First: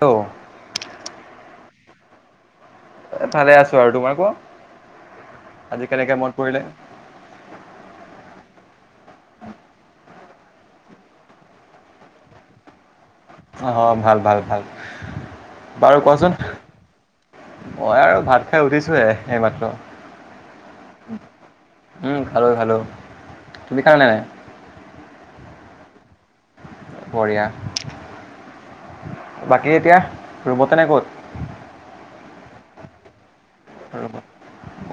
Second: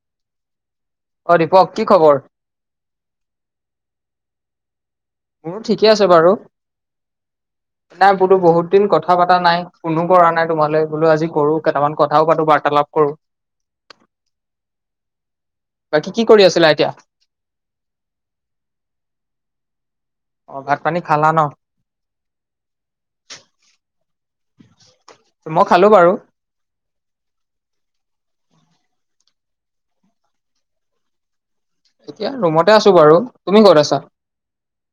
ল' অ', দীপক কি খবৰ? এ ভালে আছো আৰু তোমাৰ কোৱা। মোৰ আজি ঠিকে আছে কেনেকে মন বাৰু। পৰিলে? তো বহুত দিন কথা পাতা নাই কোনো কৰা নাই তোমালৈ বোলো আজি কৰো কেইটামান কথাও পাতো বাৰ্তালাপ কৰোঁ। অহ, ভাল, ভাল, ভাল, বাৰু বাকী কি কোৱাচোন কৰি আছিলা এতিয়া মই আৰু ভাত খাই উঠিছো হে এইমাত্ৰ। অ', ভাত পানী খালা ন? কাৰণাই। মই খালো বাৰু। বঢ়িয়া। বাকী এতিয়া ৰুমত এনে ক'ত? এতিয়া ৰুমতে আছো বাৰু, তুমি ক'ত আছা?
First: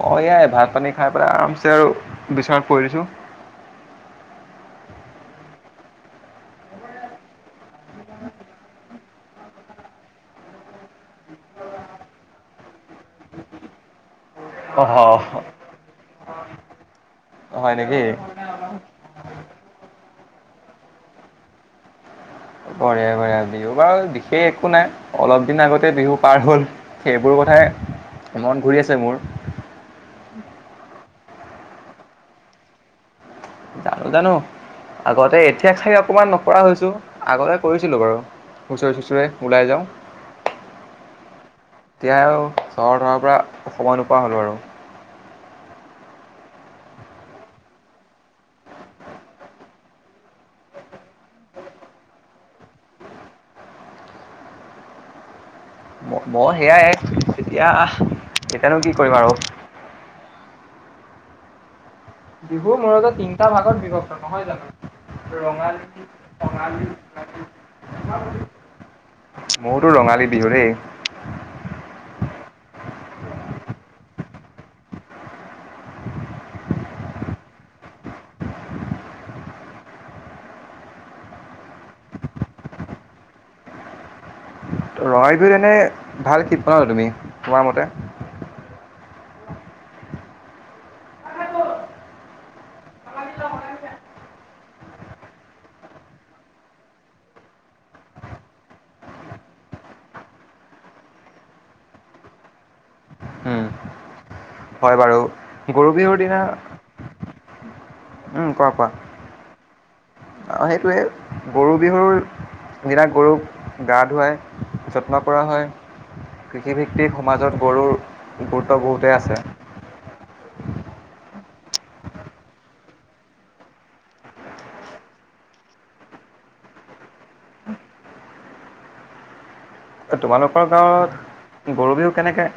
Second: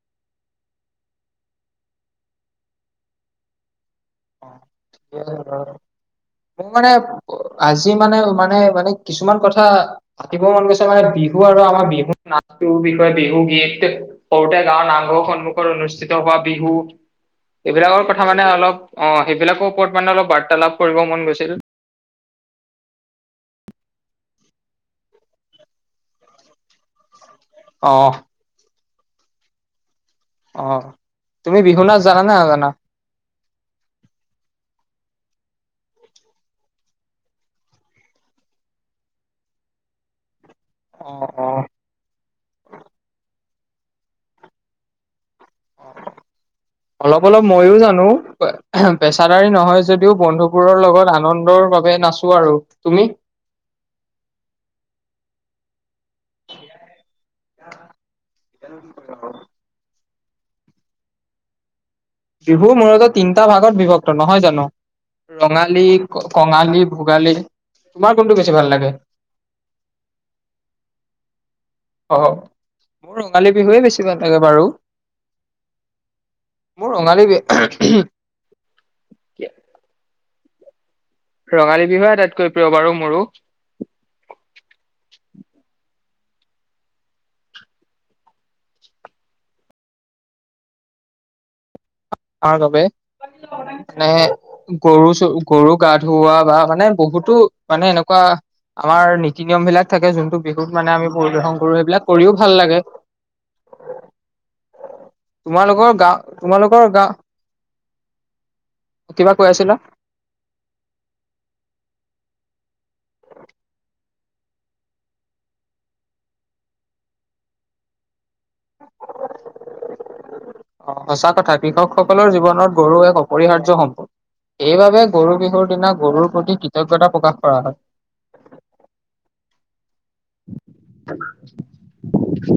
অ', এয়াই ভাত পানী খাই পেলাই আৰামছে আৰু বিচনাত পৰি দিছো। মোৰ মানে আজি মানে, মানে, মানে কিছুমান কথা পাতিব মন গৈছে মানে বিহু আৰু আমাৰ বিহু নাচটোৰ বিষয়ে বিহু গীত সৰুতে গাঁৱৰ নামঘৰ সন্মুখত অনুষ্ঠিত এইবাৰ বিহু হয় নেকি? এইবিলাকৰ কথা মানে অলপ অ', সেইবিলাকৰ ওপৰত মানে অলপ বাৰ্তালাপ কৰিব মন গৈছিল। কৰে ঘৰে বিহু বাৰু বিশেষ একো নাই অলপ দিন আগতে বিহু পাৰ হ'ল সেই সবোৰ অহ কথাই মন কৰি আছিলো। মোৰ অ' তুমি বিহু নাচ জানা নে নাজানা? জানো-জানো আগতে এতিয়া খালি অকমান নপৰা হৈছো আগতে কৰিছিলোঁ বাৰু হুঁচৰি-চুচৰি ওলাই যাওঁ। অ-অ, এতিয়া আৰু চহৰ হোৱাৰ পৰা সময় নোপোৱা হ'লোঁ আৰু! অলপ-অলপ ময়ো জানো পেছাদাৰী নহয় যদিও বন্ধুবোৰৰ লগত আনন্দৰ বাবে নাচো আৰু। তুমি? মই সেয়াই তেতিয়া এতিআনো কি কৰিম আৰু। বিহু মূলত মোৰতো তিনটা ভাগত বিভক্ত নহয় জানো? ৰঙালী ক- কঙালী ভোগালী তোমাৰ কোনটো বেছি ভাল লাগে? ৰঙালী বিহু দেই। অ' মোৰ ৰঙালী বিহুৱে বেছি ভাল লাগে বাৰু। মোৰ ৰঙালী ৰঙালী বিহুৱে আটাইতকৈ প্ৰিয় বাৰু মোৰো। ৰঙাই বিহুত এনেই ভাল খিপ কৰা তুমিমাৰ মতে, তাৰ বাবে মানে গৰু চ গৰু গা ধওৱা বা মানে বহুতো মানে এনেকুৱা আমাৰ নীতি নিয়ম বিলাক থাকে যোনটো বিহুত মানে আমি পৰিৱেশন কৰো সেইবিলাক কৰিও ভাল লাগে। হয় বাৰু গৰু তোমালোকৰ গা বিহুৰ দিনা তোমালোকৰ গা উম' কোৱা-কোৱা। কিবা কৈ আছিলা, আৰু সেইটোৱে গৰু বিহুৰ দিনা গৰুক গা ধুৱাই যত্ন কৰা হয় কৃষিভিত্তিক সমাজত গৰুৰ গুৰুত্ব বহুতেই আছে। অঁহ সঁচা কথা কৃষকসকলৰ জীৱনত গৰু এক অপৰিহাৰ্য সম্পদ এইবাবে গৰু বিহুৰ দিনা গৰুৰ প্ৰতি কৃতজ্ঞতা প্ৰকাশ কৰা হয়। তোমালোকৰ গাঁৱত, গৰু বিহু কেনেকে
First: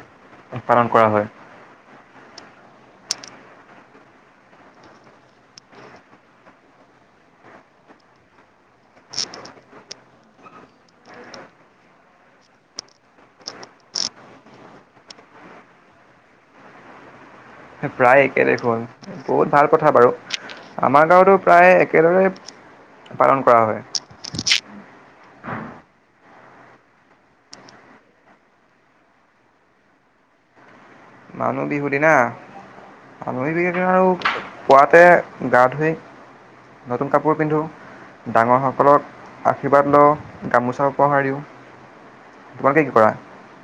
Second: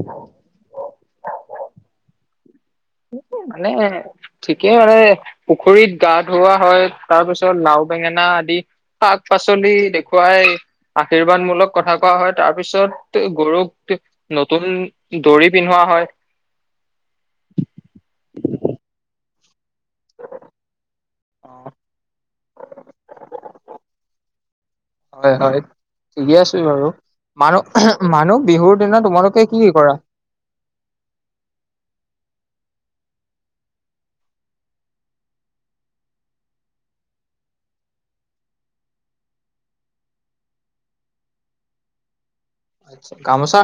পালন কৰা হয়? মানে ঠিকেই মানে পুখুৰীত গা ধুওৱা হয় তাৰপিছত লাও-বেঙেনা আদি শাক-পাচলি দেখুৱাই আশীৰ্বাদমূলক কথা কোৱা হয়, তাৰপিছত গৰুক নতুন দৰি পিন্ধোৱা হয়। প্ৰায় একে দেখোন। ক'ত ভাল কথা বাৰু আমাৰ গাঁৱতো প্ৰায় একেদৰে পালন কৰা হয়। হয়-হয়, ঠিকে আছে বাৰু মানুহ-মানুহ বিহুৰ দিনা তোমালোকে কি কৰা? মানুহ বিহুৰ দিনা, মানুহ বিহুনা আৰু পুৱাতে গা ধুই নতুন কাপোৰ পিন্ধো ডাঙৰসকলক আশীৰ্বাদ লওঁ, গামোচা উপহাৰ দিওঁ। তোমালোকে কি কৰা? আচ্ছা, গামোচা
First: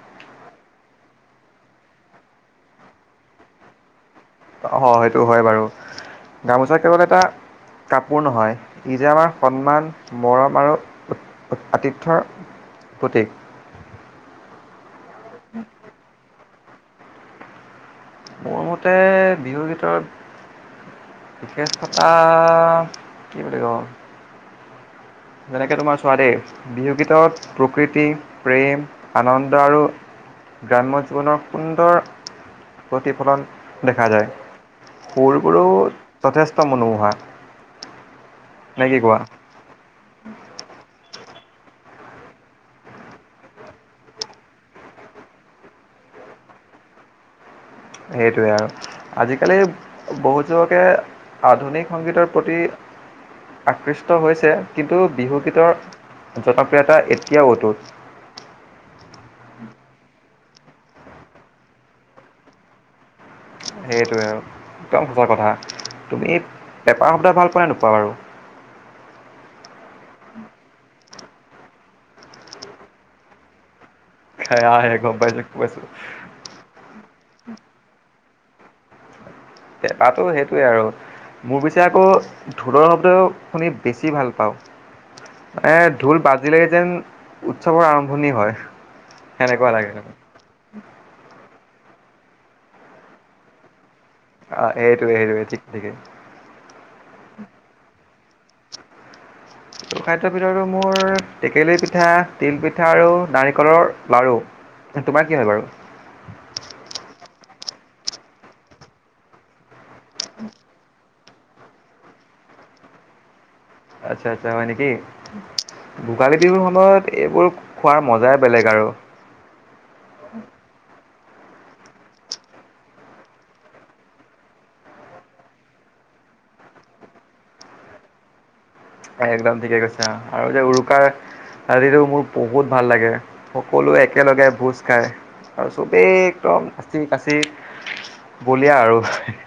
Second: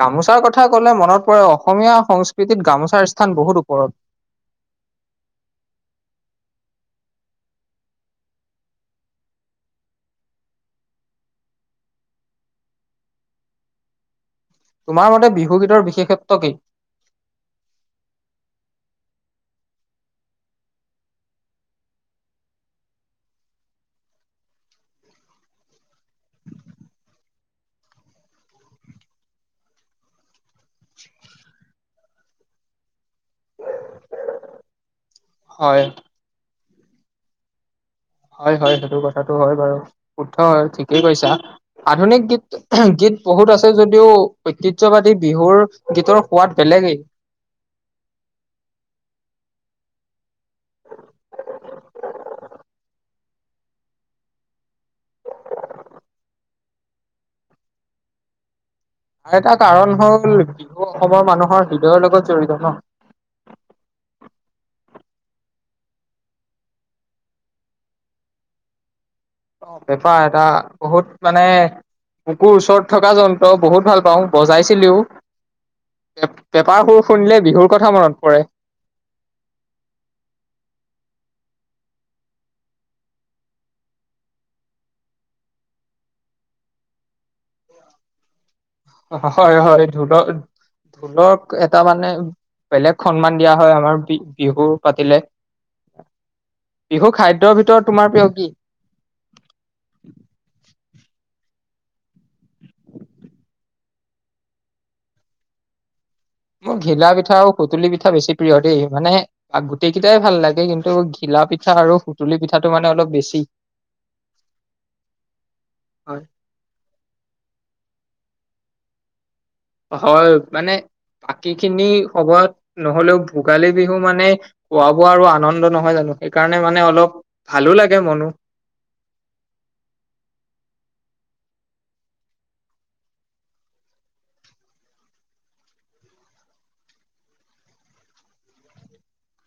গামোচাৰ কথা কলে মনত পৰে অসমীয়া সংস্কৃতিত গামোচাৰ স্থান বহুত ওপৰত। হয়, সেইটো হয় বাৰু গামোচা কেৱল এটা কাপোৰ নহয় ই যে আমাৰ সন্মান মৰম আৰু আতিথ্যৰ প্ৰতীক। তোমাৰ মতে বিহুগীতৰ বিশেষত্ব কি? মোৰমতে বিহুগীতৰ বিশেষতা কি বুলি কম, যেনেকে তোমাৰ সোৱাদেই বিহুগীতত প্ৰকৃতি, প্ৰেম আনন্দ আৰু গ্ৰাম্য জীৱনৰ সুন্দৰ প্ৰতিফলন, দেখা যায় সুৰবোৰো হয় যথেষ্ট ত মনো মোহা। হয়-হয়, সেইটো কথাটো হয় বাৰু। কোঠা হয় ঠিক, ঠিকেই কৈচা আধুনিক গীত গীত বহুত আছে যদিও ঐতিহ্যবাদী বিহুৰ গীতৰ সোৱাদ বেলেগেই সেইটোৱে আৰু আজিকালি বহুত যুৱকে আধুনিক সংগীতৰ প্ৰতি আকৃষ্ট হৈছে কিন্তু বিহুগীতৰ জনপ্ৰিয়তা এতিয়াও অতুট আৰু এটা কাৰণ হল বিহু অসমৰ মানুহৰ হৃদয়ৰ লগত জড়িত ন সেইটোৱে আৰু একদম সচৰ কথা তুমি পেপাৰ শব্দ ভাল পোৱা নোপোৱা বাৰু অ বেপাৰ এটা বহুত মানে কুকুৰ ওচৰত থকা যন্ত্ৰ বহুত ভাল পাওঁ আহে বজাইছিলিও গম পাইছো গম পাইছো পেপাৰ সুৰ শুনিলে বিহুৰ কথা মনত পৰে এপাতো সেইটোৱে আৰু মোৰ পিছে আকৌ ঢোলৰ শব্দ শুনি বেছি ভাল পাওঁ মানে ঢোল বাজিল লৈকে যেন উৎসৱৰ আৰম্ভণি হয় হয় সেনেকুৱা হয় লাগে ঢলক ঢোলক এটা মানে বেলেগ সন্মান দিয়া হয় আমাৰ বি বিহু অ সেইটোৱে পাতিলে। সেইটোৱে ঠিকে বিহু খাদ্যৰ ভিতৰত তোমাৰ প্ৰিয় কি ত খাদ্যৰ ভিতৰতো মোৰ টেকেলী পিঠা তিলপিঠা আৰু নাৰিকলৰ লাড়ু তোমাৰ কি হয় বাৰু মোৰ ঘিলা পিঠা আৰু সুতুলি পিঠা বেছি প্ৰিয় দেই মানে গোটেইকেইটাই ভাল লাগে কিন্তু ঘিলা পিঠা আৰু সুতুলি পিঠাটো মানে অলপ বেছি আচ্ছা আচ্ছা হয় নেকি হয় ভোগালী বিহুৰ সময়ত এইবোৰ খোৱাৰ মজাই বেলেগ আৰু হয় মানে বাকী খিনি সময়ত নহলেও ভোগালী বিহু মানে খোৱা বোৱা আৰু আনন্দ নহয় জানো সেইকাৰণে মানে অলপ ভালো লাগে মনো এ একদম ঠিকে কৈছা আৰু যে উৰুকাৰ ৰাতিটো মোৰ বহুত ভাল লাগে সকলোৱে একেলগে ভোজ খাই আৰু চবেই একদম কাচি কাচি বলিয়া আৰু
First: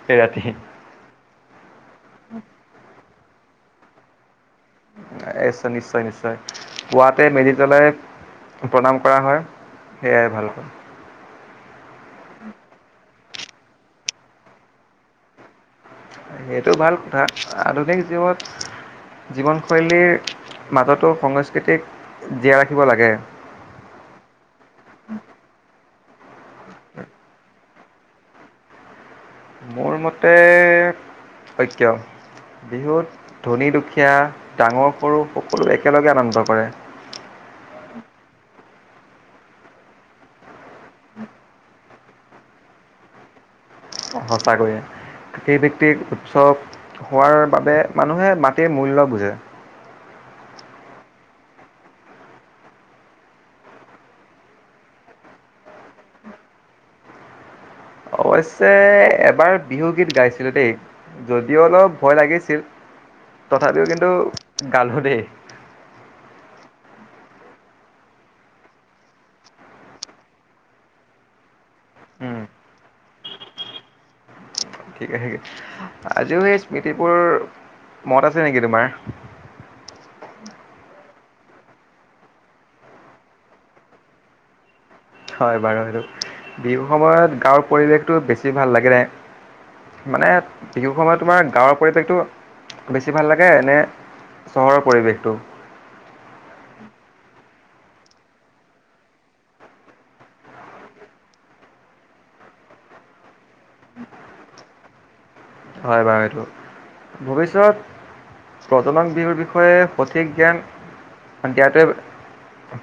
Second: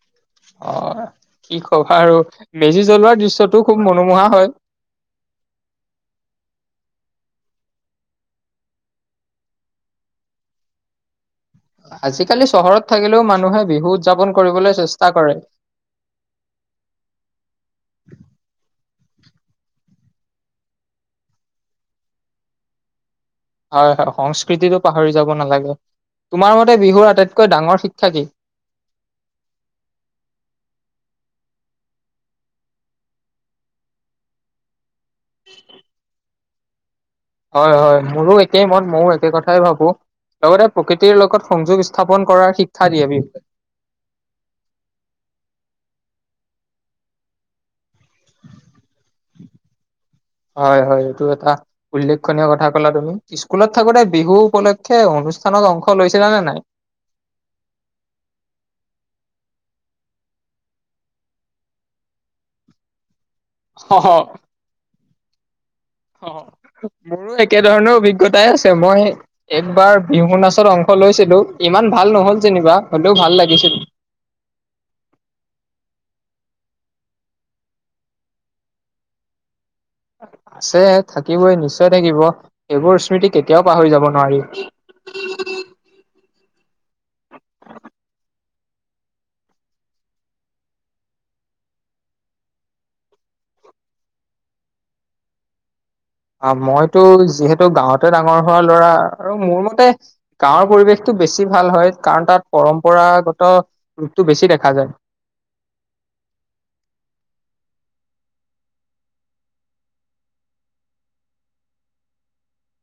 সেই ৰাতি অ কি কবা আৰু মেজি জ্বলোৱাৰ দৃশ্য পিছতো খুব মনোমোহা হয় শ্চয় নিশ্চয় নিশ্চয় পুৱাতে মেজি জ্বলাই প্ৰণাম কৰা হয় সেইয়াই ভালক আজিকালি চহৰত থাকিলেও মানুহে বিহু উদযাপন কৰিবলৈ চেষ্টা কৰে সেইটো ভাল কথা আধুনিক জীৱন জীৱনশৈলীৰ মাজতো সংস্কৃতিক জীয়াই ৰাখিব লাগে হয় সংস্কৃতিটো পাহৰি যাব নালাগে তোমাৰ মতে বিহুৰ আটাইতকৈ ডাঙৰ শিক্ষা কি মোৰ মতে সত্য বিহুত ধনী দুখীয়া ডাঙৰ সৰু সকলো একেলগে আনন্দ কৰে হয় হয় মোৰো এক মত ময়ো একে কথাই ভাবো লগতে প্ৰকৃতিৰ লগত সংযোগ স্থাপন কৰাৰ শিক্ষা দিয়ে বিষে সঁচাকৈয়ে সেই ভিতিক উৎসৱ হোৱাৰ বাবে মানুহে মাটিৰ মূল্য বুজে হয় হয় এইটো এটা উল্লেখনীয় কথা কলা তুমি স্কুলত থাকোতে বিহু উপলক্ষে অনুষ্ঠানত অংশ লৈছিলানে নাই অৱশ্যে এবাৰ বিহু গীত গাইছিলো দেই যদিও অলপ ভয় লাগিছিল তথাপিও কিন্তু গালো দেই অ মোৰো একেধৰণৰ অভিজ্ঞতাই আছে মই একবাৰ বিহু নাচত অংশ লৈছিলো ইমান ভাল উম নহল যেনিবা হলেও ভাল লাগিছিল ঠিকে আজিও সেই স্মৃতিবোৰ মনত আছে নেকি তোমাৰ আছে থাকিবই নিশ্চয় থাকিব এইবোৰ স্মৃতি কেতিয়াও পাহৰি যাব নোৱাৰি হয় বাৰু সেইটো বিহুৰ সময়ত গাঁৱৰ পৰিৱেশটো বেছি ভাল লাগে ন মানে বিহু সময়ত তোমাৰ গাঁৱৰ পৰিৱেশটো বেছি ভাল লাগে নে চহৰৰ পৰিৱেশটো মইতো যিহেতু গাঁৱতে ডাঙৰ হোৱা ল'ৰা আৰু মোৰ মতে গাঁৱৰ পৰিৱেশটো বেছি ভাল হয় কাৰণ তাত পৰম্পৰাগত ৰূপটো বেছি দেখা যায় হয় বাৰু এইটো ভৱিষ্যত প [unintelligible] বিহুৰ বিষয়ে সঠিক জ্ঞান দিয়াটোৱে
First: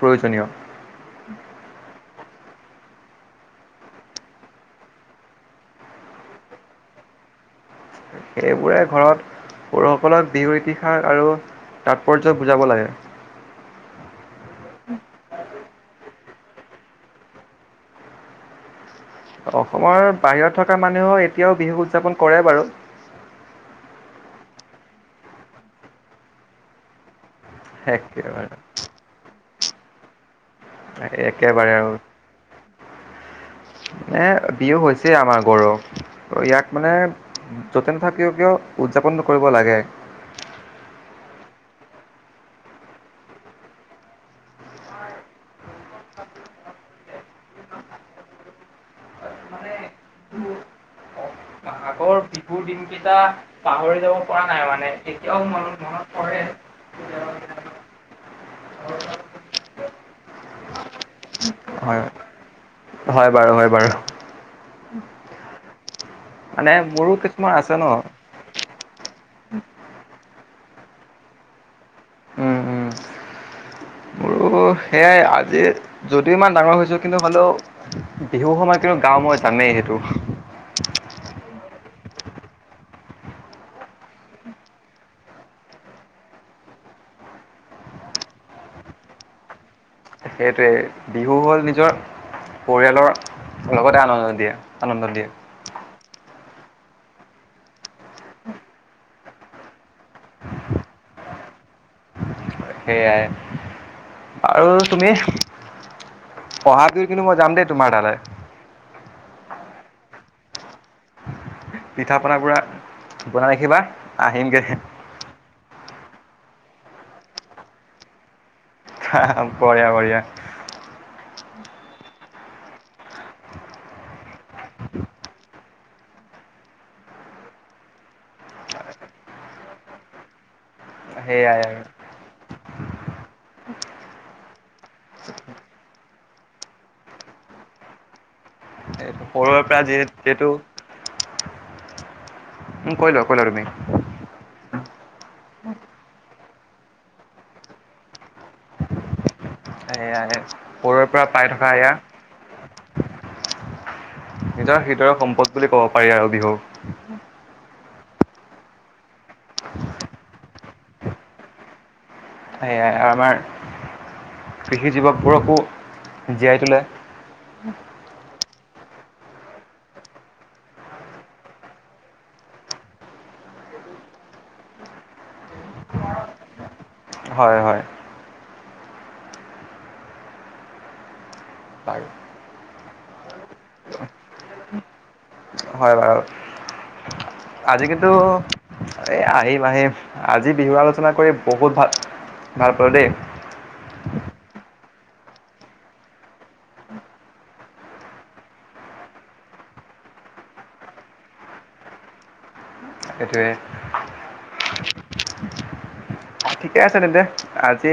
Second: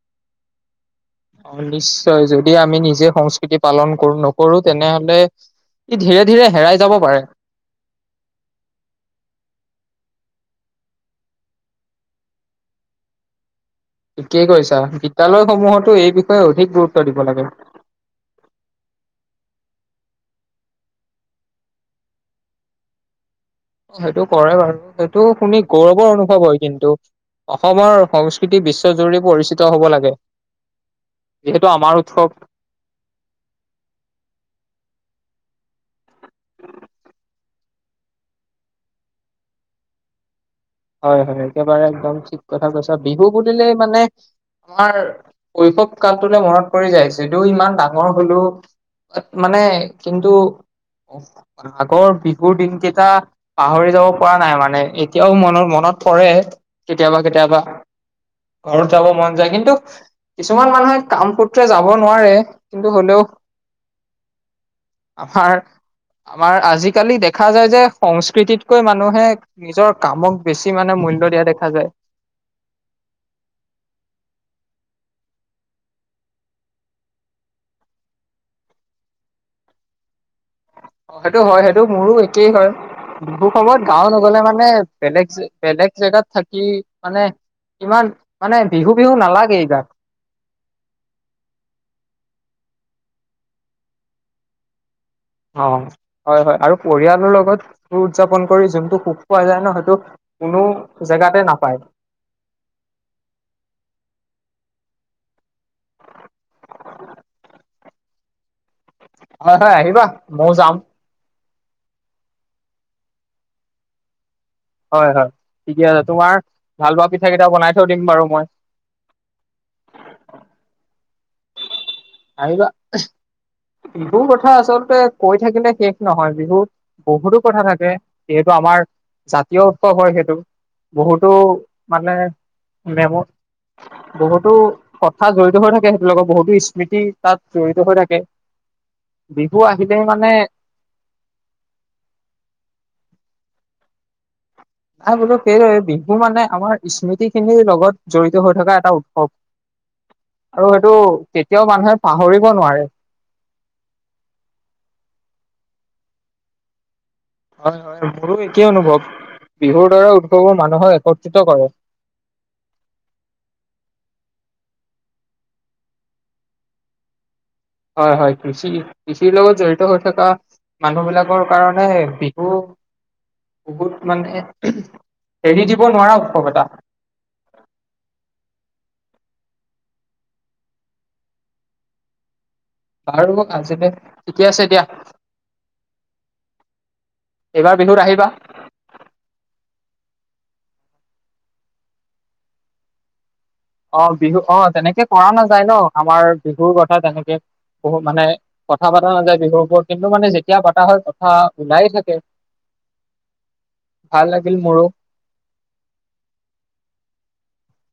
প্ৰয়োজনীয় অলিছ নিশ্চয় যদি আমি নিজে সংস্কৃতি পালন কৰো নকৰো তেনেহলে ই ধীৰে ধীৰে হেৰাই যাব পাৰে সেইবোৰে ঘৰত সৰুসকলক বিহু ইতিহাস আৰু তাৎপৰ্য বুজাব লাগে ঠিকেই কৈছা বিদ্যালয়সমূহতো এই বিষয়ে অধিক গুৰুত্ব দিব লাগে অসমৰ বাহিৰত থকা মানুহে এতিয়াও বিহুক উদযাপন কৰে বাৰু সেইটো কৰে বাৰু সেইটো শুনি গৌৰৱৰ অনুভৱ হয় কিন্তু অসমৰ একেবাৰে সংস্কৃতি বিশ্ব জৰুৰী পৰিস্থিতি হ'ব লাগে যিহেতু একেবাৰে আৰু আমাৰ উৎসৱ এ বিহু হৈছে আমাৰ গৰুৰ ত ইয়াক মানে য'তে নথ কিও কিয় উদযাপন কৰিব লাগে হয় হয় একেবাৰে একদম ঠিক কথা কৈছ বিহু বুলিলেই মানে আমাৰ শৈশৱ কালটোলৈ মনত পৰি যায়ছে এইটোও ইমান ডাঙৰ হলো মানে কিন্তু আগৰ বিু ো [unintelligible] ৰ দিনকেইটা পাহৰি যাব পৰা নাই মানে এতিয়াও মনৰ মনত পৰে কেতিয়াবা কেতিয়াবা ঘৰত যাব মন যায় কিন্তু কিছুমান মানুহে কামপুত্ৰে যাব হয় নোৱাৰে কিন্তু হলেও হয় বাৰু হয় বাৰু আমাৰ আমাৰ মানে মোৰো আজিকালি দেখা কিছুমান যায় আছে যে ন। সংস্কৃতিত কৈ মানুহে নিজৰ কামক বেছি মানৰ মূল্য দিয়া দেখা যায় উম উম মোৰো সেয়াই আজি যদিও ইমান ডাঙৰ হৈছো কিন্তু হালেও বিহু সময়ত কিন্তু গাও মই জানেই সেইটো অ', সেইটো হয় সেইটো মোৰো একেই হয় বিহু সময়ত গাও নগলে মানে বেলেগ বেলেগ জেগাত থাকি মানে ইমান মানে বিহু বিহু নালাগেই গাত সেইটোৱে বিহু হল নিজৰ পৰিয়ালৰ লগতে আনন্দ দিয়া আনন্দ দিয়ে অ'। হয় হয় আৰু পৰিয়ালৰ লগত স উদযাপন কৰি যোনটো সুখ পোৱা যায় ন হয়টো কোনো জেগাতে নাপায় সেইয়াই আৰু তুমি পঢ়া কিন্তু মই যাম দেই তোমাৰ তালৈ হয় হয় আহিবা মও যাম পিঠা পনা পুৰা বনাই ৰাখিবা আহিমগৈহে হয় হয়। ঠিকে আছে তোমাৰ ভাল পোৱা পিঠা কেইটা বনাই থৈ দিম বাৰু মই হা হা বঢ়িয়া বঢ়িয়া আহিবা বিহুৰ কথা আচলতে কৈ থাকিলে শেষ নহয় বিহুত বহুতো কথা থাকে যিহেতু আমাৰ জাতীয় উৎসৱ হয় সেইটো বহুতো সেইয়াই আৰু মানে মেমত বহুতো হথাৎ জড়িত হৈ থাকে সেইটো লগত বহুতো স্মৃতি তাত জড়িত হৈ থাকে এইটো বিহু সৰুৰে পৰা আহিলেই যিহে মানে যিহেতু উম ', কৈ লোৱা, কৈ লোৱা তুমি? নাই বোলো সেইদৰে বিহু মানে আমাৰ স্মৃতি- -খিনিৰ লগত জড়িত হৈ থকা এটা উৎসৱ। সেয়াই আৰু সেইটো সৰুৰে পৰা পাই কেতিয়াও থকা এয়া মানুহে পাহৰিব নোৱাৰে। নিজৰ হৃদয়ৰ সম্পদ বুলি কব পাৰি আৰু বিহুক। হয়- হয় মোৰো একেই অনুভৱ বিহুৰ দ্বাৰা উৎসৱোৰ মানুহক একত্ৰিত কৰে। সেয়াই আমাৰ কৃষি যুৱকবোৰকো জীয়াই তোলে। হয়- হয়। কৃষি, কৃষিৰ লগত জড়িত হৈ থকা মানুহ বিলাকৰ কাৰণে বিহু বহুত মানে এৰি দিব নোৱাৰা উৎসৱ এটা। হয় - হয়। বাৰু বাৰু আজিলে ঠিকে আছে দিয়া। হয় বাৰু। এইবাৰ আজি বিহুত কিন্তু আহিবা এ', আহিম - আহিম। আজি বিহু আলোচনা কৰি বহুত ভাল, ভাল পালো দেই। অ ', বিহু অ', তেনেকে কৰা নাযায় ন', আমাৰ বিহুৰ কথা তেনেকে বহুত মানে কথা পতা নাযায় বিহুৰ ওৰত কিন্তু মানে যেতিয়া পতা হয় কথা ওলায়ে থাকে। এইটোৱে। ভাল লাগিল মোৰো। ঠিকে আছে তেন্তে, আজি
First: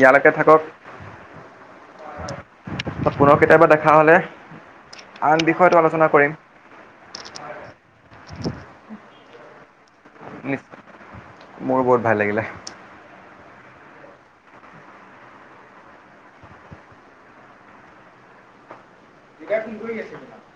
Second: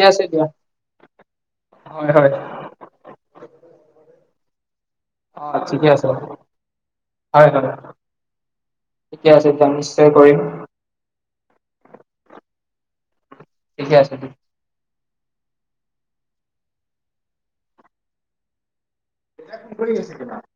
ইয়ালৈকে থাকক। হয়-হয়। পুনৰ কেতিয়াবা দেখা হলে। আন অ', বিষয়টো ঠিকে আছে আলোচনা হয় কৰিম - হয়। ঠিকে আছে দিয়া মিছ, নিচছয় মোৰো বহুত ভাল লাগিলে। ঠিকে আছে দে। দেউতাই ফোন কৰি আছে তোমাক?